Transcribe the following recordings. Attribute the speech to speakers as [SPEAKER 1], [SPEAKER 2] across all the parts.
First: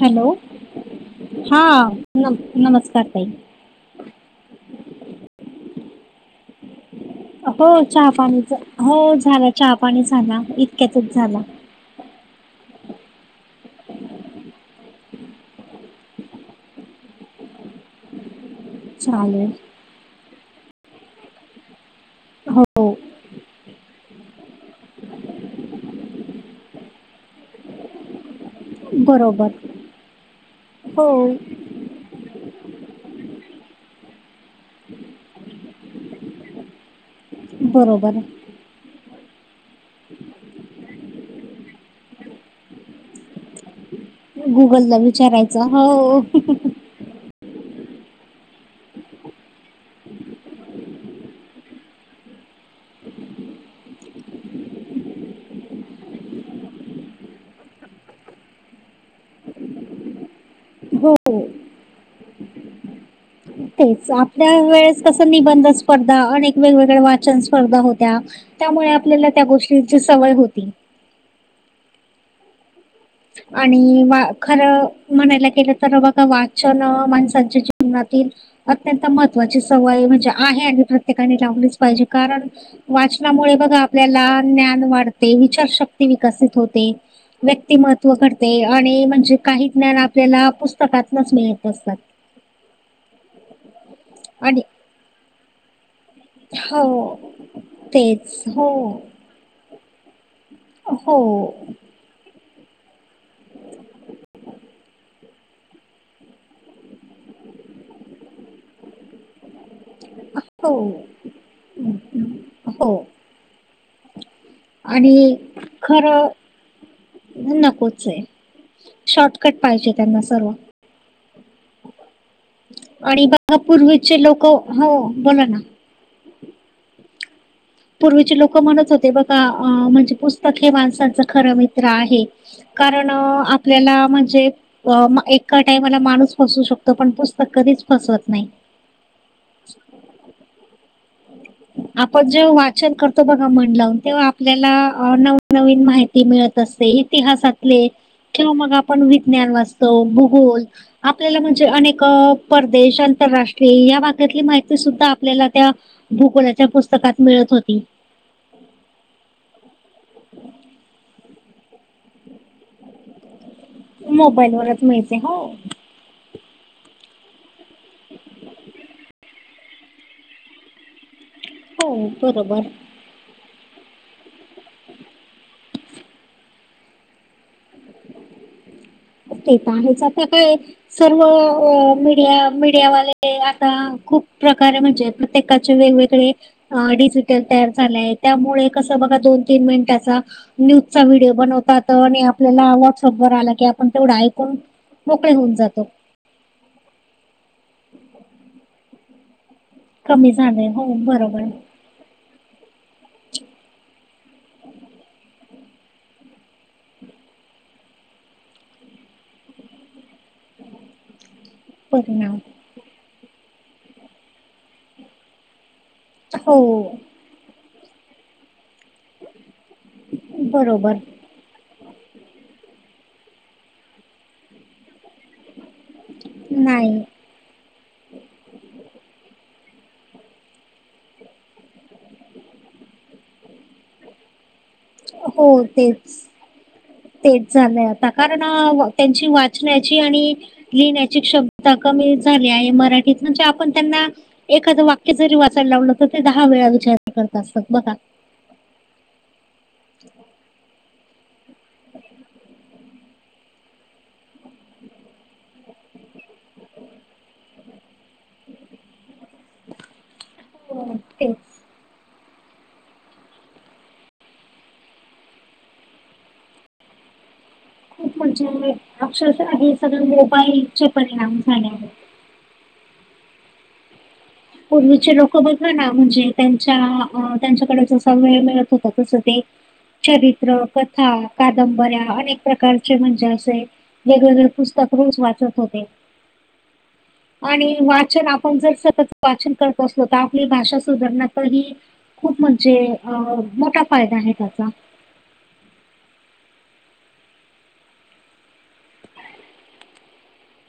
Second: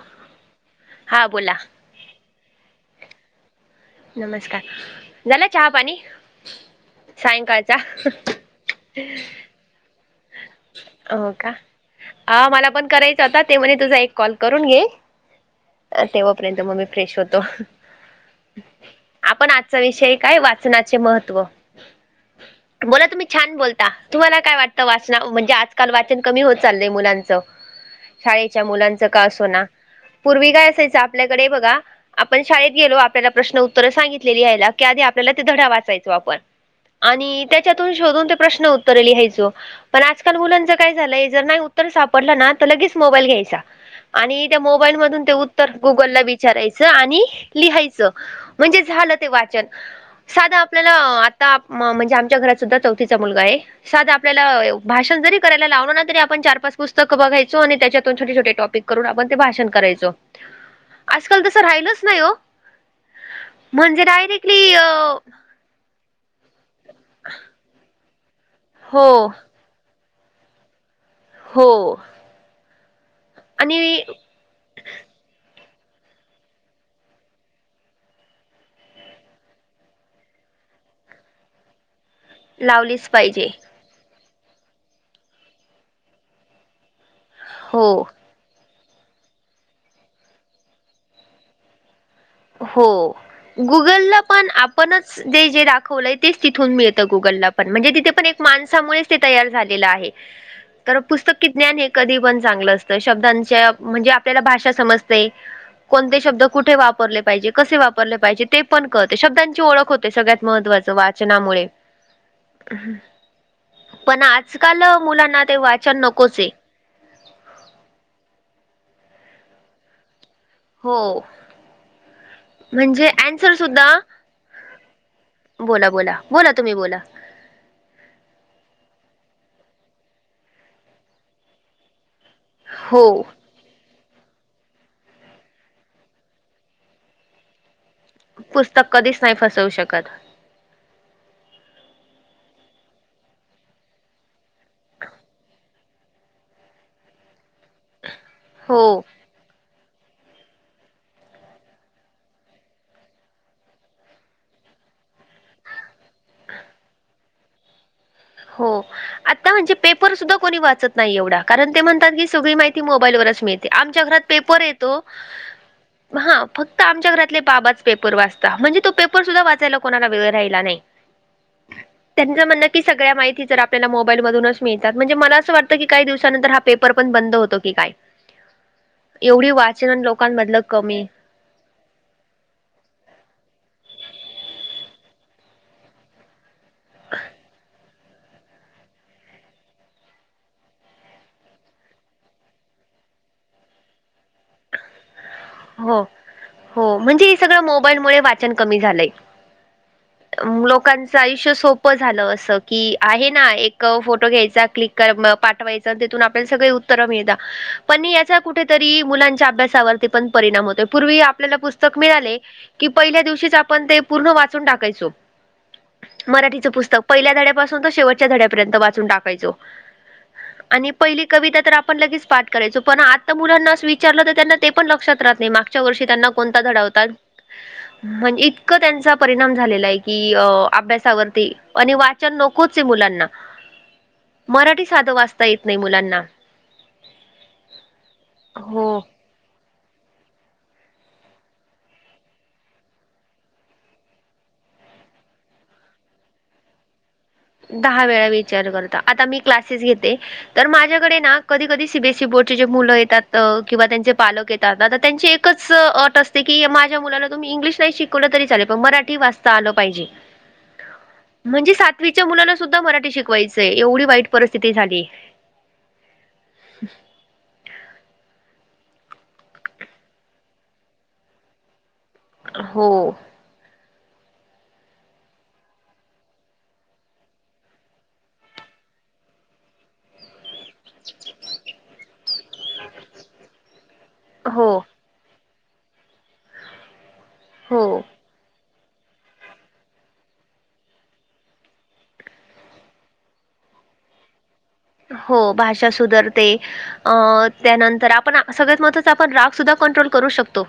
[SPEAKER 1] Hello हा न नमस्कार तई-
[SPEAKER 2] नमस्कार झाला चहा पाणी.
[SPEAKER 1] हो
[SPEAKER 2] सायंकाळचा
[SPEAKER 1] चहा पाणीच हो झाला चहा पाणी झाला इतक्यातच
[SPEAKER 2] हो
[SPEAKER 1] झाला.
[SPEAKER 2] का हा मला पण करायचा होता ते म्हणे तुझा एक कॉल करून घेल. तेव्हापर्यंत मग ममी फ्रेश होतो.
[SPEAKER 1] चालेल.
[SPEAKER 2] आपण आजचा विषय काय वाचनाचे महत्त्व.
[SPEAKER 1] हो
[SPEAKER 2] बोला तुम्ही छान बोलता तुम्हाला काय वाटत. वाचना म्हणजे आजकाल वाचन कमी होत चाललंय मुलांचं शाळेच्या मुलांचं का असो
[SPEAKER 1] बरोबर
[SPEAKER 2] ना पूर्वी काय असायचं
[SPEAKER 1] हो
[SPEAKER 2] आपल्याकडे बघा. आपण शाळेत गेलो आपल्याला प्रश्न उत्तरं सांगितलेली आहेयला की आधी आपल्याला ते धडा वाचायचो आपण. आणि त्याच्यातून
[SPEAKER 1] बरोबर
[SPEAKER 2] शोधून ते प्रश्न उत्तर लिहायचो. पण आजकाल मुलांच काय झालंय जर नाही उत्तर सापडलं ना तर लगेच मोबाईल घ्यायचा. आणि त्या मोबाईल
[SPEAKER 1] गुगलला
[SPEAKER 2] मधून ते
[SPEAKER 1] विचारायचं
[SPEAKER 2] उत्तर
[SPEAKER 1] हो
[SPEAKER 2] गुगल ला विचारायच. आणि लिहायचं म्हणजे झालं ते वाचन. साधा आपल्याला आता म्हणजे आमच्या घरात सुद्धा चौथीचा मुलगा आहे साधा.. आपल्याला भाषण जरी करायला लावण ना तरी आपण चार पाच पुस्तक बघायचो आणि त्याच्यातून छोटे छोटे टॉपिक. करून आपण ते भाषण करायचो
[SPEAKER 1] हो
[SPEAKER 2] आजकाल तस राहिलच नाही हो. म्हणजे
[SPEAKER 1] तेच आपल्या
[SPEAKER 2] डायरेक्टली अ
[SPEAKER 1] वेळेस कस निबंध अस. स्पर्धा अनेक वेगवेगळ्या वाचन स्पर्धा होत्या त्यामुळे
[SPEAKER 2] हो
[SPEAKER 1] आपल्याला त्या गोष्टीची सवय होती.
[SPEAKER 2] हो.
[SPEAKER 1] आणि. खरं म्हणायला गलं तर बघा वाचन माणसांच्या जीवनातील. अत्यंत महत्त्वाची सवय म्हणजे आहे आणि प्रत्येकाने लावणी. जे कारण
[SPEAKER 2] लावलीच पाहिजे
[SPEAKER 1] वाचनामुळे बघा. आपल्याला ज्ञान वाढते विचारशक्ती विकसित होते व्यक्तिम
[SPEAKER 2] हो
[SPEAKER 1] ते आणि म्हणजे काही ज्ञान आपल्याला पुस्तकातच मिळत असतात
[SPEAKER 2] हो गुगलला पण
[SPEAKER 1] आणि
[SPEAKER 2] आपणच ते जे वला तेच तिथून मिळत
[SPEAKER 1] हो
[SPEAKER 2] गुगलला पण म्हणजे तिथे पण एक
[SPEAKER 1] तेच हो
[SPEAKER 2] माणसामुळेच ते तयार झालेलं आहे तर
[SPEAKER 1] हो
[SPEAKER 2] पुस्तकी ज्ञान हे कधी पण चांगलं असतं शब्दांच्या म्हणजे आपल्याला भाषा समजते कोणते शब्द कुठे वापरले पाहिजे, कसे वापरले पाहिज ते पण कळते शब्दांची ओळख होते सगळ्यात
[SPEAKER 1] हो
[SPEAKER 2] महत्वाचं वा चनामुळे
[SPEAKER 1] हो
[SPEAKER 2] पण आ ज काल
[SPEAKER 1] आणि
[SPEAKER 2] मुलांना ते वाचन
[SPEAKER 1] खरं
[SPEAKER 2] नकोच आहे.
[SPEAKER 1] नकोच आहे शॉर्टकट पाहिजे त्यांना सर्व
[SPEAKER 2] हो. म्हणजे
[SPEAKER 1] आणि
[SPEAKER 2] अन्सर
[SPEAKER 1] बघा
[SPEAKER 2] सुद्धा,
[SPEAKER 1] पूर्वीचे लोक हो ना
[SPEAKER 2] बोला बोला बोला तुम्ही बोला
[SPEAKER 1] पूर्वीचे लोक म्हणत होते बघा अह म्हणजे पुस्तक हे माणसांचं खरं मित्र आहे.
[SPEAKER 2] हो
[SPEAKER 1] कारण अह आ पल्याला म्हणजे एका टाइमाला माणूस फसवू शकतो पण पुस्तक कधीच फसवत नाही
[SPEAKER 2] पुस्तक कधीच नाही फसवू शकत ह
[SPEAKER 1] आपण जेव्हा वाचन करतो बघा मन लावून तेव्हा आपल्याला नवनवीन माहिती मिळत असते इतिहासातले किंवा मग आपण
[SPEAKER 2] हो.
[SPEAKER 1] विज्ञान वाचतो, भूगोल आपल्याला म्हणजे अनेक परदेश आंतरराष्ट्रीय या भागातली माहिती सुद्धा आपल्याला त्या भूगोलाच्या पुस्तकात मिळत होती
[SPEAKER 2] हो. आता म्हणजे पेपर सुद्धा कोणी वाचत नाही एवढा कारण ते म्हणतात की सगळी माहिती मोबाईलवरच मिळते. आमच्या घरात पेपर
[SPEAKER 1] मोबाईलवरच
[SPEAKER 2] येतो
[SPEAKER 1] मिळते हो
[SPEAKER 2] हा फक्त आमच्या घरातले बाबाच पेपर वाचता म्हणजे तो पेपर सुद्धा वाचायला कोणाला वेळ राहिला नाही.
[SPEAKER 1] हो
[SPEAKER 2] त्याचं
[SPEAKER 1] बरोबर
[SPEAKER 2] म्हणणं की सगळ्या माहिती जर आपल्याला मोबाईल मधूनच मिळतात म्हणजे मला असं वाटतं की काही दिवसानंतर हा पेपर पण बंद होतो की काय. एवढी
[SPEAKER 1] ते तर
[SPEAKER 2] वाचन
[SPEAKER 1] आहेच आता हे
[SPEAKER 2] लोकांमधलं कमी.
[SPEAKER 1] सर्व मीडिया मीडियावाले आता खूप प्रकारे म्हणजे प्रत्येकाचे वेगवेगळे अ डिजिटल तयार झालंय त्यामुळे कसं बघा दोन तीन मिनिटाचा न्यूजचा व्हिडिओ बनवतात आणि आपल्याला व्हॉट्सअप वर आला की आपण तेवढे ऐकून मोकळे होऊन जातो
[SPEAKER 2] हो हो म्हणजे हे सगळं मोबाईलमुळे वाचन कमी झालंय
[SPEAKER 1] कमी
[SPEAKER 2] अम
[SPEAKER 1] झाले हो
[SPEAKER 2] लोकांचं
[SPEAKER 1] बरोबर
[SPEAKER 2] आयुष्य सोप प झालं असं की आहे ना एक फोटो घ्यायचा क्लिक करा म पाठवायचा तिथून आपल्याला सगळे उत्तर मिळत पण याचा कुठेतरी मुलांच्या अभ्यासावरती पण परिणाम होतो पूर्वी आपल्याला पुस्तक मिळाले
[SPEAKER 1] परिणाम
[SPEAKER 2] कि पहिल्या दिवशीच आपण ते पूर्ण वाचून टाकायचो,
[SPEAKER 1] हो
[SPEAKER 2] मराठीचं पुस्तक. पहिल्या धड्या पासून तो शेवटच्या धड्यापर्यंत वाचून टाकायचो आणि
[SPEAKER 1] बरोबर
[SPEAKER 2] पहिली कविता तर आपण लगेच पाठ करायचो पण आता मुलांना अस विचारलं तर त्यांना ते पण लक्षात राहत नाही मागच्या वर्षी त्यांना कोणता धडा
[SPEAKER 1] नाही
[SPEAKER 2] होता. हा इतकं त्यांचा परिणाम झालेला आहे की अभ्यासावरती आणि वाचन नकोच आहे मुलांना. मराठीत
[SPEAKER 1] हो तेच तेच झालंय आता कारण
[SPEAKER 2] हो
[SPEAKER 1] त्यांची वा चण्याची आणि लिहिण्याची क्षमता कमी झाली आहे मराठीत म्हणजे आपण त्यांना एखादं वाक्य जरी वाचायला लावलं तर ते दहा वेळा विचारत
[SPEAKER 2] दहा वेळा विचार करतात. आता मी क्लासेस घेते तर माझ्याकडे ना कधी कधी सी बी एस ई बोर्डचे जे मुलं येतात किंवा त्यांचे पालक येतात आता तर त्यांची एकच अट असते कि माझ्या मुलाला तुम्ही इंग्लिश नाही शिक कवल तरी चालेल पण मराठी वाचता आलं पाहिजे.
[SPEAKER 1] हो तेच
[SPEAKER 2] म्हणजे सात वीच्या मुलांनासुद्धा मराठी शिकवायचंय एवढी वाईट परिस्थिती झाली आहे.
[SPEAKER 1] खूप म्हणजे अक्षर हे सगळ मोबाईलचे परिणाम झाले आहे.
[SPEAKER 2] हो.
[SPEAKER 1] पूर्वीचे लोक बघाना म्हणजे त्यांच्या त्यांच्याकडे जसा वेळ मिळत होता तस ते चरित्र कथा, कादंबऱ्या अनेक प्रकारचे म्हणजे असे वेगवेगळे
[SPEAKER 2] हो
[SPEAKER 1] पुस्तक रोज वाचत आणि
[SPEAKER 2] हो
[SPEAKER 1] वाचन आपण जर सतत वाचन करत असलो तर आपली भाषा सुधारण्यातही खूप म्हणजे अ मोठा फायदा आहे त्याचा.
[SPEAKER 2] हो भाषा सुधरते. अ त्यानंतर आपण सगळ्यात महत्त्वाच आपण राग सुद्धा कंट्रोल करू शकतो.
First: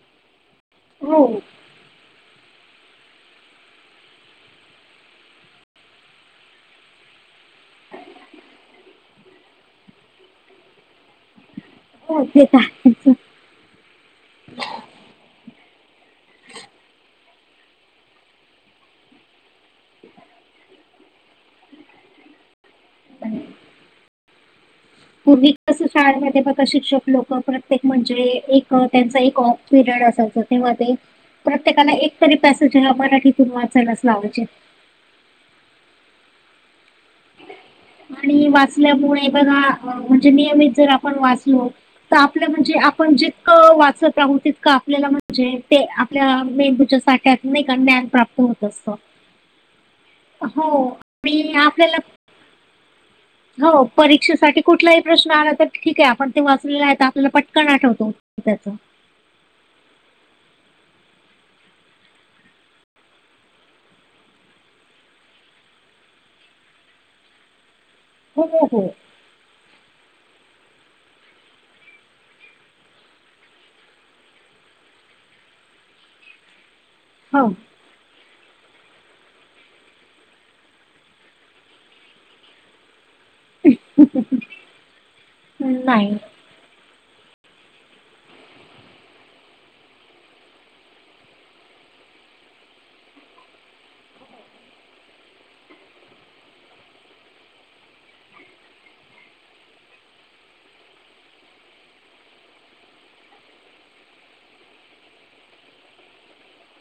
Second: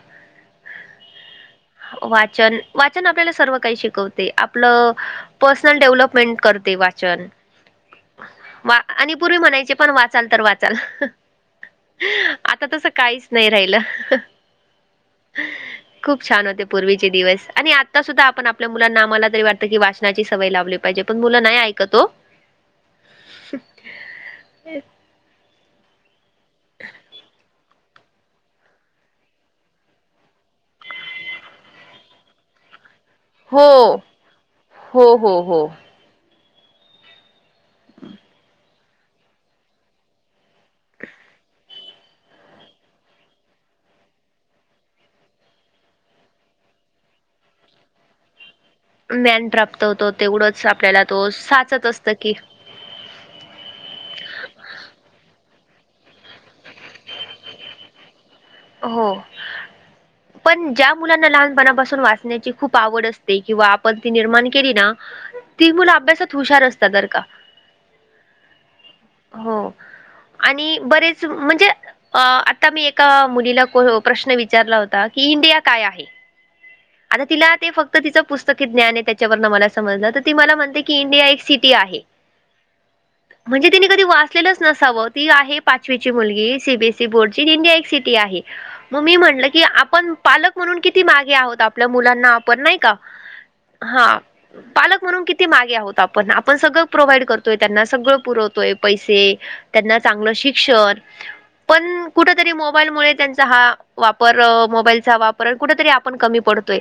[SPEAKER 1] हो.
[SPEAKER 2] वाचन वाचन आपल्याला सर्व काही शिकवते आपलं पर्सनल डेव्हलपमेंट करते वाचन. वा आणि पूर्वी म्हणायचे पण वाचाल तर वाचाल
[SPEAKER 1] हो ते तर
[SPEAKER 2] आता तसं
[SPEAKER 1] आहेच.
[SPEAKER 2] काहीच नाही राहिलं. खूप छान होते पूर्वीचे दिवस आणि आत्ता सुद्धा आपण आपल्या मुलांना आम्हाला तरी वाटतं की वाचनाची सवय लावली पाहिजे. पण मुला नाही ऐकत हो.
[SPEAKER 1] ह [unintelligible]
[SPEAKER 2] [unintelligible]
[SPEAKER 1] पूर्वी कस शाळेमध्ये बघा शिक्षक लोक पण एक म्हणजे एक त्यांचा एक ऑफ पिरियड असायच तेव्हा ते प्रत्येकाला एकतरी पॅसेज ह मराठीतून वाचायलाच
[SPEAKER 2] हो,
[SPEAKER 1] लावायचे.
[SPEAKER 2] हो हो हो.
[SPEAKER 1] आणि वाचल्यामुळे बघा म्हणजे नियमित जर आपण वाचलो तर आपलं म्हणजे आपण जितकं वाचत राहू तितकं आपल्याला म्हणजे ते मेंदूच्या साठ्यात ज्ञान प्राप्त होत. असतं.
[SPEAKER 2] ज्ञान प्राप्त होतो तेवढंच
[SPEAKER 1] हो
[SPEAKER 2] आपल्याला तो
[SPEAKER 1] आणि
[SPEAKER 2] साचत
[SPEAKER 1] आपल्याला
[SPEAKER 2] असत की
[SPEAKER 1] हो परीक्षेसाठी कुठलाही प्रश्न आला तर ठीक आहे आपण ते वाचलेलं आहे आपल्याला पटकन आठवतो. त्याच.
[SPEAKER 2] हो. पण ज्या मुलांना लहानपणापासून वाचण्याची खूप आवड असते किंवा आपण ती निर्माण केली ना ती मुलं अभ्यासात हुशार असतात तर का.
[SPEAKER 1] हो हो.
[SPEAKER 2] हो आणि बरेच म्हणजे आता मी एका मुलीला प्रश्न विचारला होता की इंडिया काय आहे आ
[SPEAKER 1] हो.
[SPEAKER 2] तिला फक्त फक्त ति पुस्तक ज्ञान आहे त्याच्यावर मला समजलं तर ती मला म्हणते की इंडिया एक सिटी आहे. [unintelligible] म्हणजे तिने कधी वाचलेलंच नसावं ती आहे पाचवीची
[SPEAKER 1] नाही.
[SPEAKER 2] मुलगी सी, बी, एस, ई बोर्डची इंडिया एक आहे. मग मी म्हणलं की आपण पालक म्हणून किती मागे आहोत आपल्या मुलांना वापर नाही का हा. पालक म्हणून किती मागे आहोत आपण आपण सगळं प्रोव्हाइड करतोय त्यांना सगळं पुरवतोय पैसे त्यांना चांगलं शिक्षण पण कुठ तरी मोबाईल मुळ त्यांचा हा वापर मोबाईलचा वापर कुठ तरी आपण कमी पडतोय.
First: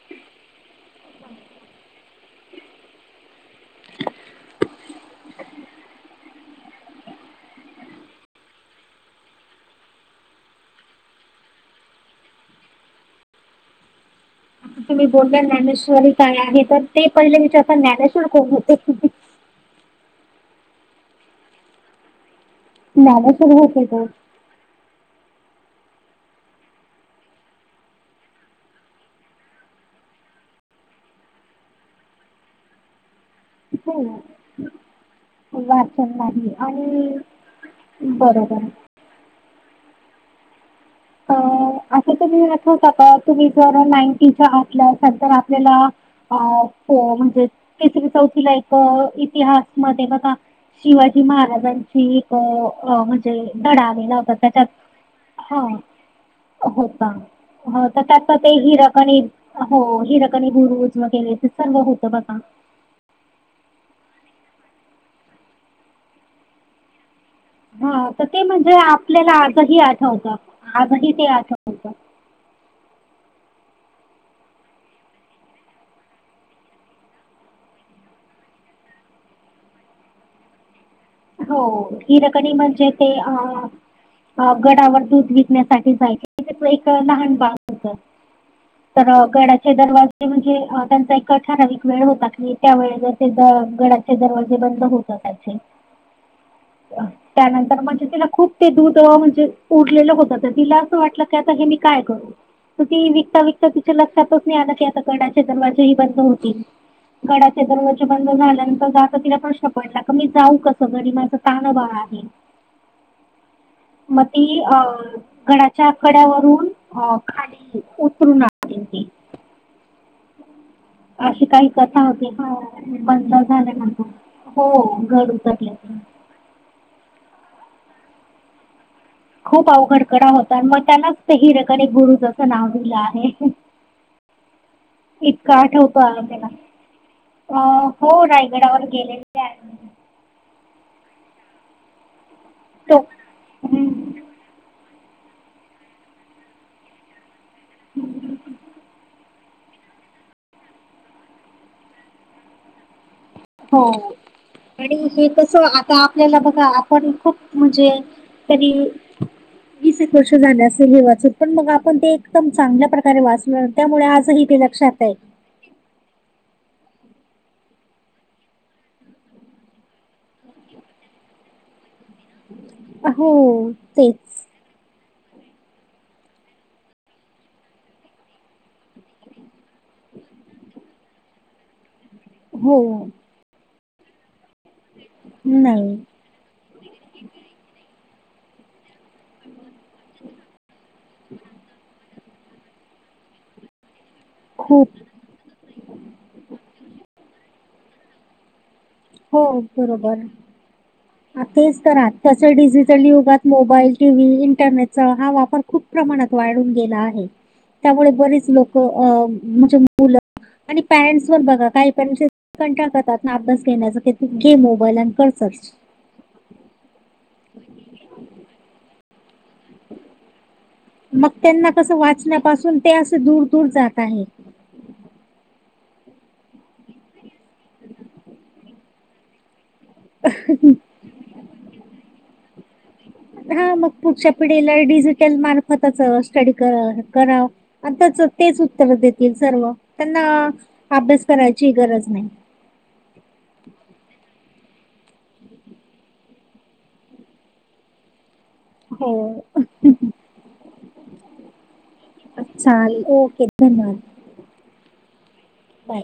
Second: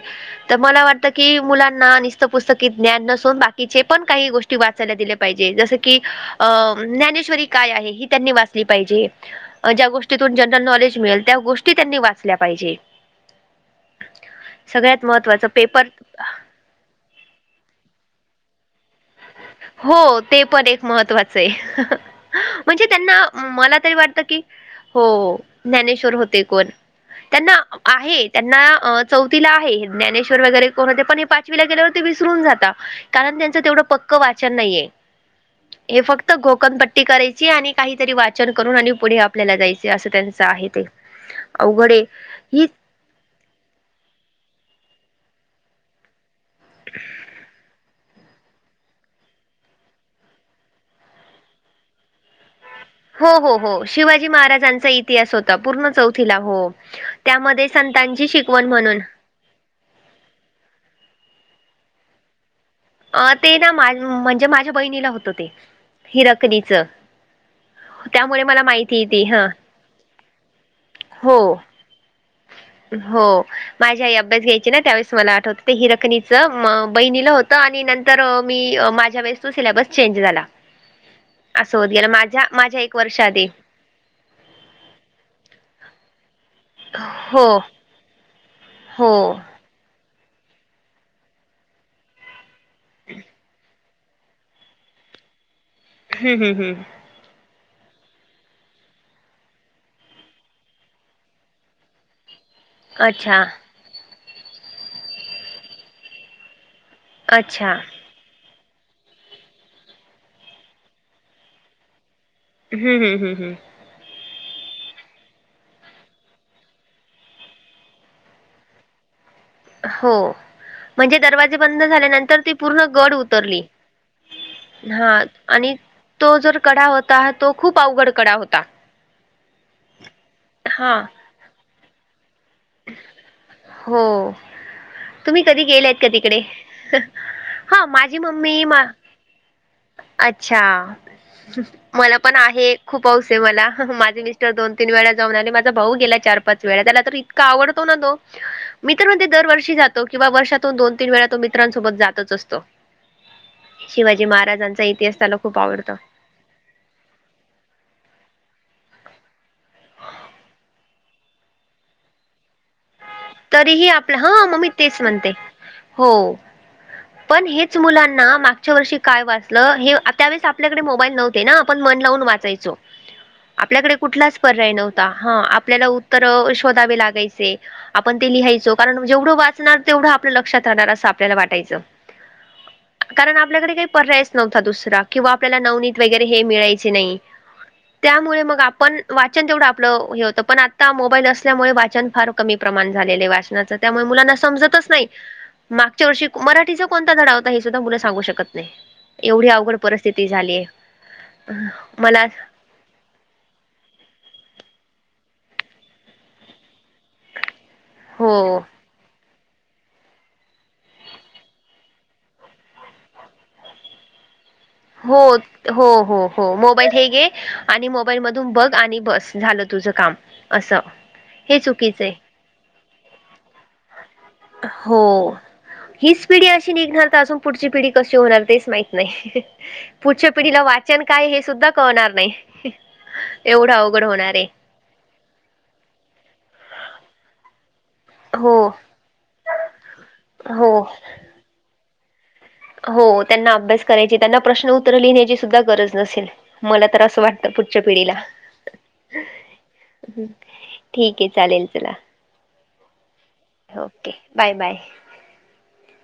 [SPEAKER 2] तर मला वाटतं की मुलांना निस्त पुुस्तकीत ज्ञान नसून बाकीचे पण काही गोष्टी वाचायला दिलं पाहिजे जस की अ ज्ञानेश्वरी काय आहे? ही त्यांनी वाचली पाहिजे. ज्या गोष्टीतून जनरल नॉलेज मिळेल त्या गोष्टी त्यांनी वाचल्या पाहिजे.
[SPEAKER 1] तुम्ही
[SPEAKER 2] सगळ्यात
[SPEAKER 1] बोलला
[SPEAKER 2] महत्त्वाचं पेपर
[SPEAKER 1] ज्ञानेश्वर ही काय आहे तर ते पहिले विचारता ज्ञानेश्वर कोण होते.
[SPEAKER 2] हो ते पण एक महत्त्वाचं आहे म्हणजे त्यांना
[SPEAKER 1] ज्ञानेश्वर
[SPEAKER 2] मला
[SPEAKER 1] होते
[SPEAKER 2] तरी
[SPEAKER 1] ते.
[SPEAKER 2] वाटत की हो ज्ञानेश्वर होते कोण त्यांना आहे त्यांना चौथीला आहे ज्ञानेश्वर वगैरे कोण होते पण, गेल्यावर ते विसरून जात कारण त्यांचं तेवढं
[SPEAKER 1] हो.
[SPEAKER 2] पक्क वाचन नाहीये हे
[SPEAKER 1] वाचन
[SPEAKER 2] फक्त
[SPEAKER 1] नाही
[SPEAKER 2] घोकम पट्टी
[SPEAKER 1] आणि
[SPEAKER 2] करायची आणि काहीतरी वाचन
[SPEAKER 1] बरोबर.
[SPEAKER 2] करून आणि, पुढे आपल्याला जायचे असं त्यांचं आहे ते,
[SPEAKER 1] अ
[SPEAKER 2] अवघड आहे.
[SPEAKER 1] असं तुम्ही
[SPEAKER 2] ही
[SPEAKER 1] आठवता का तुम्ही जर नाईंटीच्या आात ल्यांतर आपल्याला, अ हो म्हणजे तिसरी चौथी लायक इतिहासमध्ये बघा. शिवाजी महाराजांची,
[SPEAKER 2] हो,
[SPEAKER 1] म्हणजे
[SPEAKER 2] हो, हो.
[SPEAKER 1] धडा लिहिला
[SPEAKER 2] शिवाजी
[SPEAKER 1] होता त्याच्यात
[SPEAKER 2] महाराजांचा इतिहास होता
[SPEAKER 1] ह,
[SPEAKER 2] पूर्ण हो
[SPEAKER 1] होता
[SPEAKER 2] त्यामध्ये
[SPEAKER 1] हो तर
[SPEAKER 2] संतांची
[SPEAKER 1] त्यात ते
[SPEAKER 2] शिकवण म्हणून.
[SPEAKER 1] हिरकण, हो हिरकनी बुरुज वगैरे ते सर्व होतं बघ,
[SPEAKER 2] अ ते ना म्हणजे माझ्या बहिणीला होतं ते हिरकनीच,
[SPEAKER 1] हा तर ते म्हणजे
[SPEAKER 2] येते
[SPEAKER 1] आपल्याला
[SPEAKER 2] हा
[SPEAKER 1] आजही आठवतं आजही ते आठवत.
[SPEAKER 2] हम हो माझ्याई अभ्यास घ्यायची ना त्यावेळेस मला आठवतं ते हिरकनीच बहिणीला हो, आणि नंतर मी माझ्या वेळेस तो सिलेबस चेंज झाला.
[SPEAKER 1] हो
[SPEAKER 2] असं होत गेला माझ्या
[SPEAKER 1] हिरकणी
[SPEAKER 2] माझ्या
[SPEAKER 1] म्हणजे
[SPEAKER 2] एक
[SPEAKER 1] ते
[SPEAKER 2] वर्ष
[SPEAKER 1] अ,
[SPEAKER 2] आधी
[SPEAKER 1] अ गडावर दूध विकण्यासाठी जायच त्या एक लहान
[SPEAKER 2] हो
[SPEAKER 1] भाग होत. तर
[SPEAKER 2] हो
[SPEAKER 1] गडाचे दरवाजे म्हणजे त्यांचा एक ठराविक वेळ होता की, त्या वळेने ते द गडाचे दरवाजे बंद होत असचे,
[SPEAKER 2] हम् हम हम
[SPEAKER 1] त्यानंतर म्हणजे तिला खूप ते दूध म्हणजे उरलेलं होतं तर तिला असं वाट, आता हे मी काय करू, त ती विकता
[SPEAKER 2] अच्छा
[SPEAKER 1] विकता तिच्या लक्षातच नाही आला की आता गडाचे दरवाजेही बंद होतील. गडाचे
[SPEAKER 2] अच्छा
[SPEAKER 1] दरवाजे बंद झाल्यानंतर ज तिला प्रश्न पडला क मी जाऊ कस, सग माझ तणंबाळ आहे.
[SPEAKER 2] हम्म हम हम् हम.
[SPEAKER 1] मती अ, गडच्या आकड्यावरून अ खाली उतरून आली.
[SPEAKER 2] हो म्हणजे
[SPEAKER 1] अशी
[SPEAKER 2] दरवाजे
[SPEAKER 1] काही
[SPEAKER 2] बंद
[SPEAKER 1] कथा होती
[SPEAKER 2] झाल्यानंतर ती
[SPEAKER 1] हा,
[SPEAKER 2] पूर्ण गड
[SPEAKER 1] बंद
[SPEAKER 2] उतरली
[SPEAKER 1] झाल्यानंतर हो
[SPEAKER 2] हा
[SPEAKER 1] गड उतरले
[SPEAKER 2] आणि
[SPEAKER 1] ते.
[SPEAKER 2] तो जर कडा होता तो खूप अवघड कडा होता.
[SPEAKER 1] खूप अवघडकडा होता आणि मग
[SPEAKER 2] हा
[SPEAKER 1] त्यानच ते हिरेकन एक गुरु जसं नाव दिलं आहे.
[SPEAKER 2] हो तुम्ही
[SPEAKER 1] इतकां
[SPEAKER 2] कधी गेलेत
[SPEAKER 1] आठवत
[SPEAKER 2] का तिकडे
[SPEAKER 1] त्याला
[SPEAKER 2] हा
[SPEAKER 1] अ हो
[SPEAKER 2] माझी मम्मी मा
[SPEAKER 1] रायगडावर गेलेले आहे.
[SPEAKER 2] अच्छा मला पण आहे
[SPEAKER 1] तो
[SPEAKER 2] खूप वस आहे मला
[SPEAKER 1] हम्म.
[SPEAKER 2] माझे मिस्टर दोन, तीन वेळा जान आले माझा भाऊ गेला चार पाच वेळा त्याला तर, इतका आवडतो ना तो मी तर म्हणजे दरवर्षी जात. ो किंवा वर्षातून दोन तीन वेळा तो मित्रांसोबत जातच असतो.
[SPEAKER 1] हो
[SPEAKER 2] शिवाजी महाराजांचा इतिहास त्याला खूप आवडतो.
[SPEAKER 1] आपला बघा आपण खूप म्हणजे तरी वीस एक वर्ष झाल्या असे हे वाच पण मग आपण एकम चगल्या, वास
[SPEAKER 2] तरीही
[SPEAKER 1] त्यामुळे
[SPEAKER 2] आपलं
[SPEAKER 1] आजही
[SPEAKER 2] हा
[SPEAKER 1] ते
[SPEAKER 2] मग मी
[SPEAKER 1] लक्षात
[SPEAKER 2] तेच
[SPEAKER 1] आहे.
[SPEAKER 2] म्हणते हो पण हेच मुलांना मागच्या वर्षी काय वाचलं हे त्यावेळेस आपल्याकडे मोबाईल नव्ह, ते ना आपण मन लावून वाचायचो
[SPEAKER 1] हो
[SPEAKER 2] आपल्याकडे
[SPEAKER 1] तेच
[SPEAKER 2] कुठलाच, नव्हता ह आपल्याला उत्तर शोधावे लागायचे. आपण ते लिहायचो कारण जेवढं वाचणार तेवढं आपलं लक्षात राहणार असं आपल्याला वाटायचं.
[SPEAKER 1] हो
[SPEAKER 2] कारण आपल्याकडे काही पर्यायच नव्हता दुसरा किंवा आपल्याला
[SPEAKER 1] नाही
[SPEAKER 2] नवनीत वगैरे, हे मिळायच नाही त्यामुळे म आपण वाचन तेवढं आपलं हे होतं पण आता मोबाईल असल्यामुळे वाचन फार कमी प्रमाण झाले वाचनाच त्यामुळे मुलाना समजतच
[SPEAKER 1] खूप
[SPEAKER 2] नाही. मागच्या वर्षी मराठीचा कोणता धडा होता हे सुद्धा मुला सांगू शकत नाही.
[SPEAKER 1] हो
[SPEAKER 2] एवढी अवघड परिस्थिती झालीय
[SPEAKER 1] बरोबर तेच तर
[SPEAKER 2] मला
[SPEAKER 1] आजच डिजिटल युगात मोबाईल टीव्ही इंटरनेटचा हा वापर खूप प्रमाणात वाढून गेला आहे. त्यामुळे बरेच
[SPEAKER 2] हो
[SPEAKER 1] लोक अ म्हणजे मुलं आणि पॅरें्स वर बघा काही पॅरेंट्स कंटाळा करतात ना अभ्यास घेण्याच क गेम
[SPEAKER 2] हो हो हो हो मोबाईल हे घे आणि मोबाईल मधून बघ आणि बस झालं तुझं काम असं.
[SPEAKER 1] मग
[SPEAKER 2] हे
[SPEAKER 1] त्यांना कसं
[SPEAKER 2] चुकीचं आहे
[SPEAKER 1] वाचण्यापासून ते असं दूर दूर जात आहे.
[SPEAKER 2] हो हीच पिढी अशी निघणार तर अजून पुढची पिढी कशी होणार तेच माहिती नाही पुढच्या पिढीला वाचन काय हे सुद्धा कळणार नाही. एवढं
[SPEAKER 1] हा मग
[SPEAKER 2] अवघड
[SPEAKER 1] पुढच्या
[SPEAKER 2] होणार आहे
[SPEAKER 1] पिढीला मार्फ स्टडी कराव त्या [inaudible] तेच
[SPEAKER 2] हो
[SPEAKER 1] उत्तर देतील सर्व त्यांना
[SPEAKER 2] हो
[SPEAKER 1] अभ्यास करायची गरज नाही.
[SPEAKER 2] हो त्यांना अभ्यास करायची त्यांना प्रश्न उत्तरं लिहिण्याची सुद्धा गरज नसेल. मला तर असं वाटत पुढच्या पिढीला
[SPEAKER 1] हो
[SPEAKER 2] ठीक आहे चालेल चला
[SPEAKER 1] अच्छा ओके. धन्यवाद
[SPEAKER 2] ओके बाय बाय.
[SPEAKER 1] बाय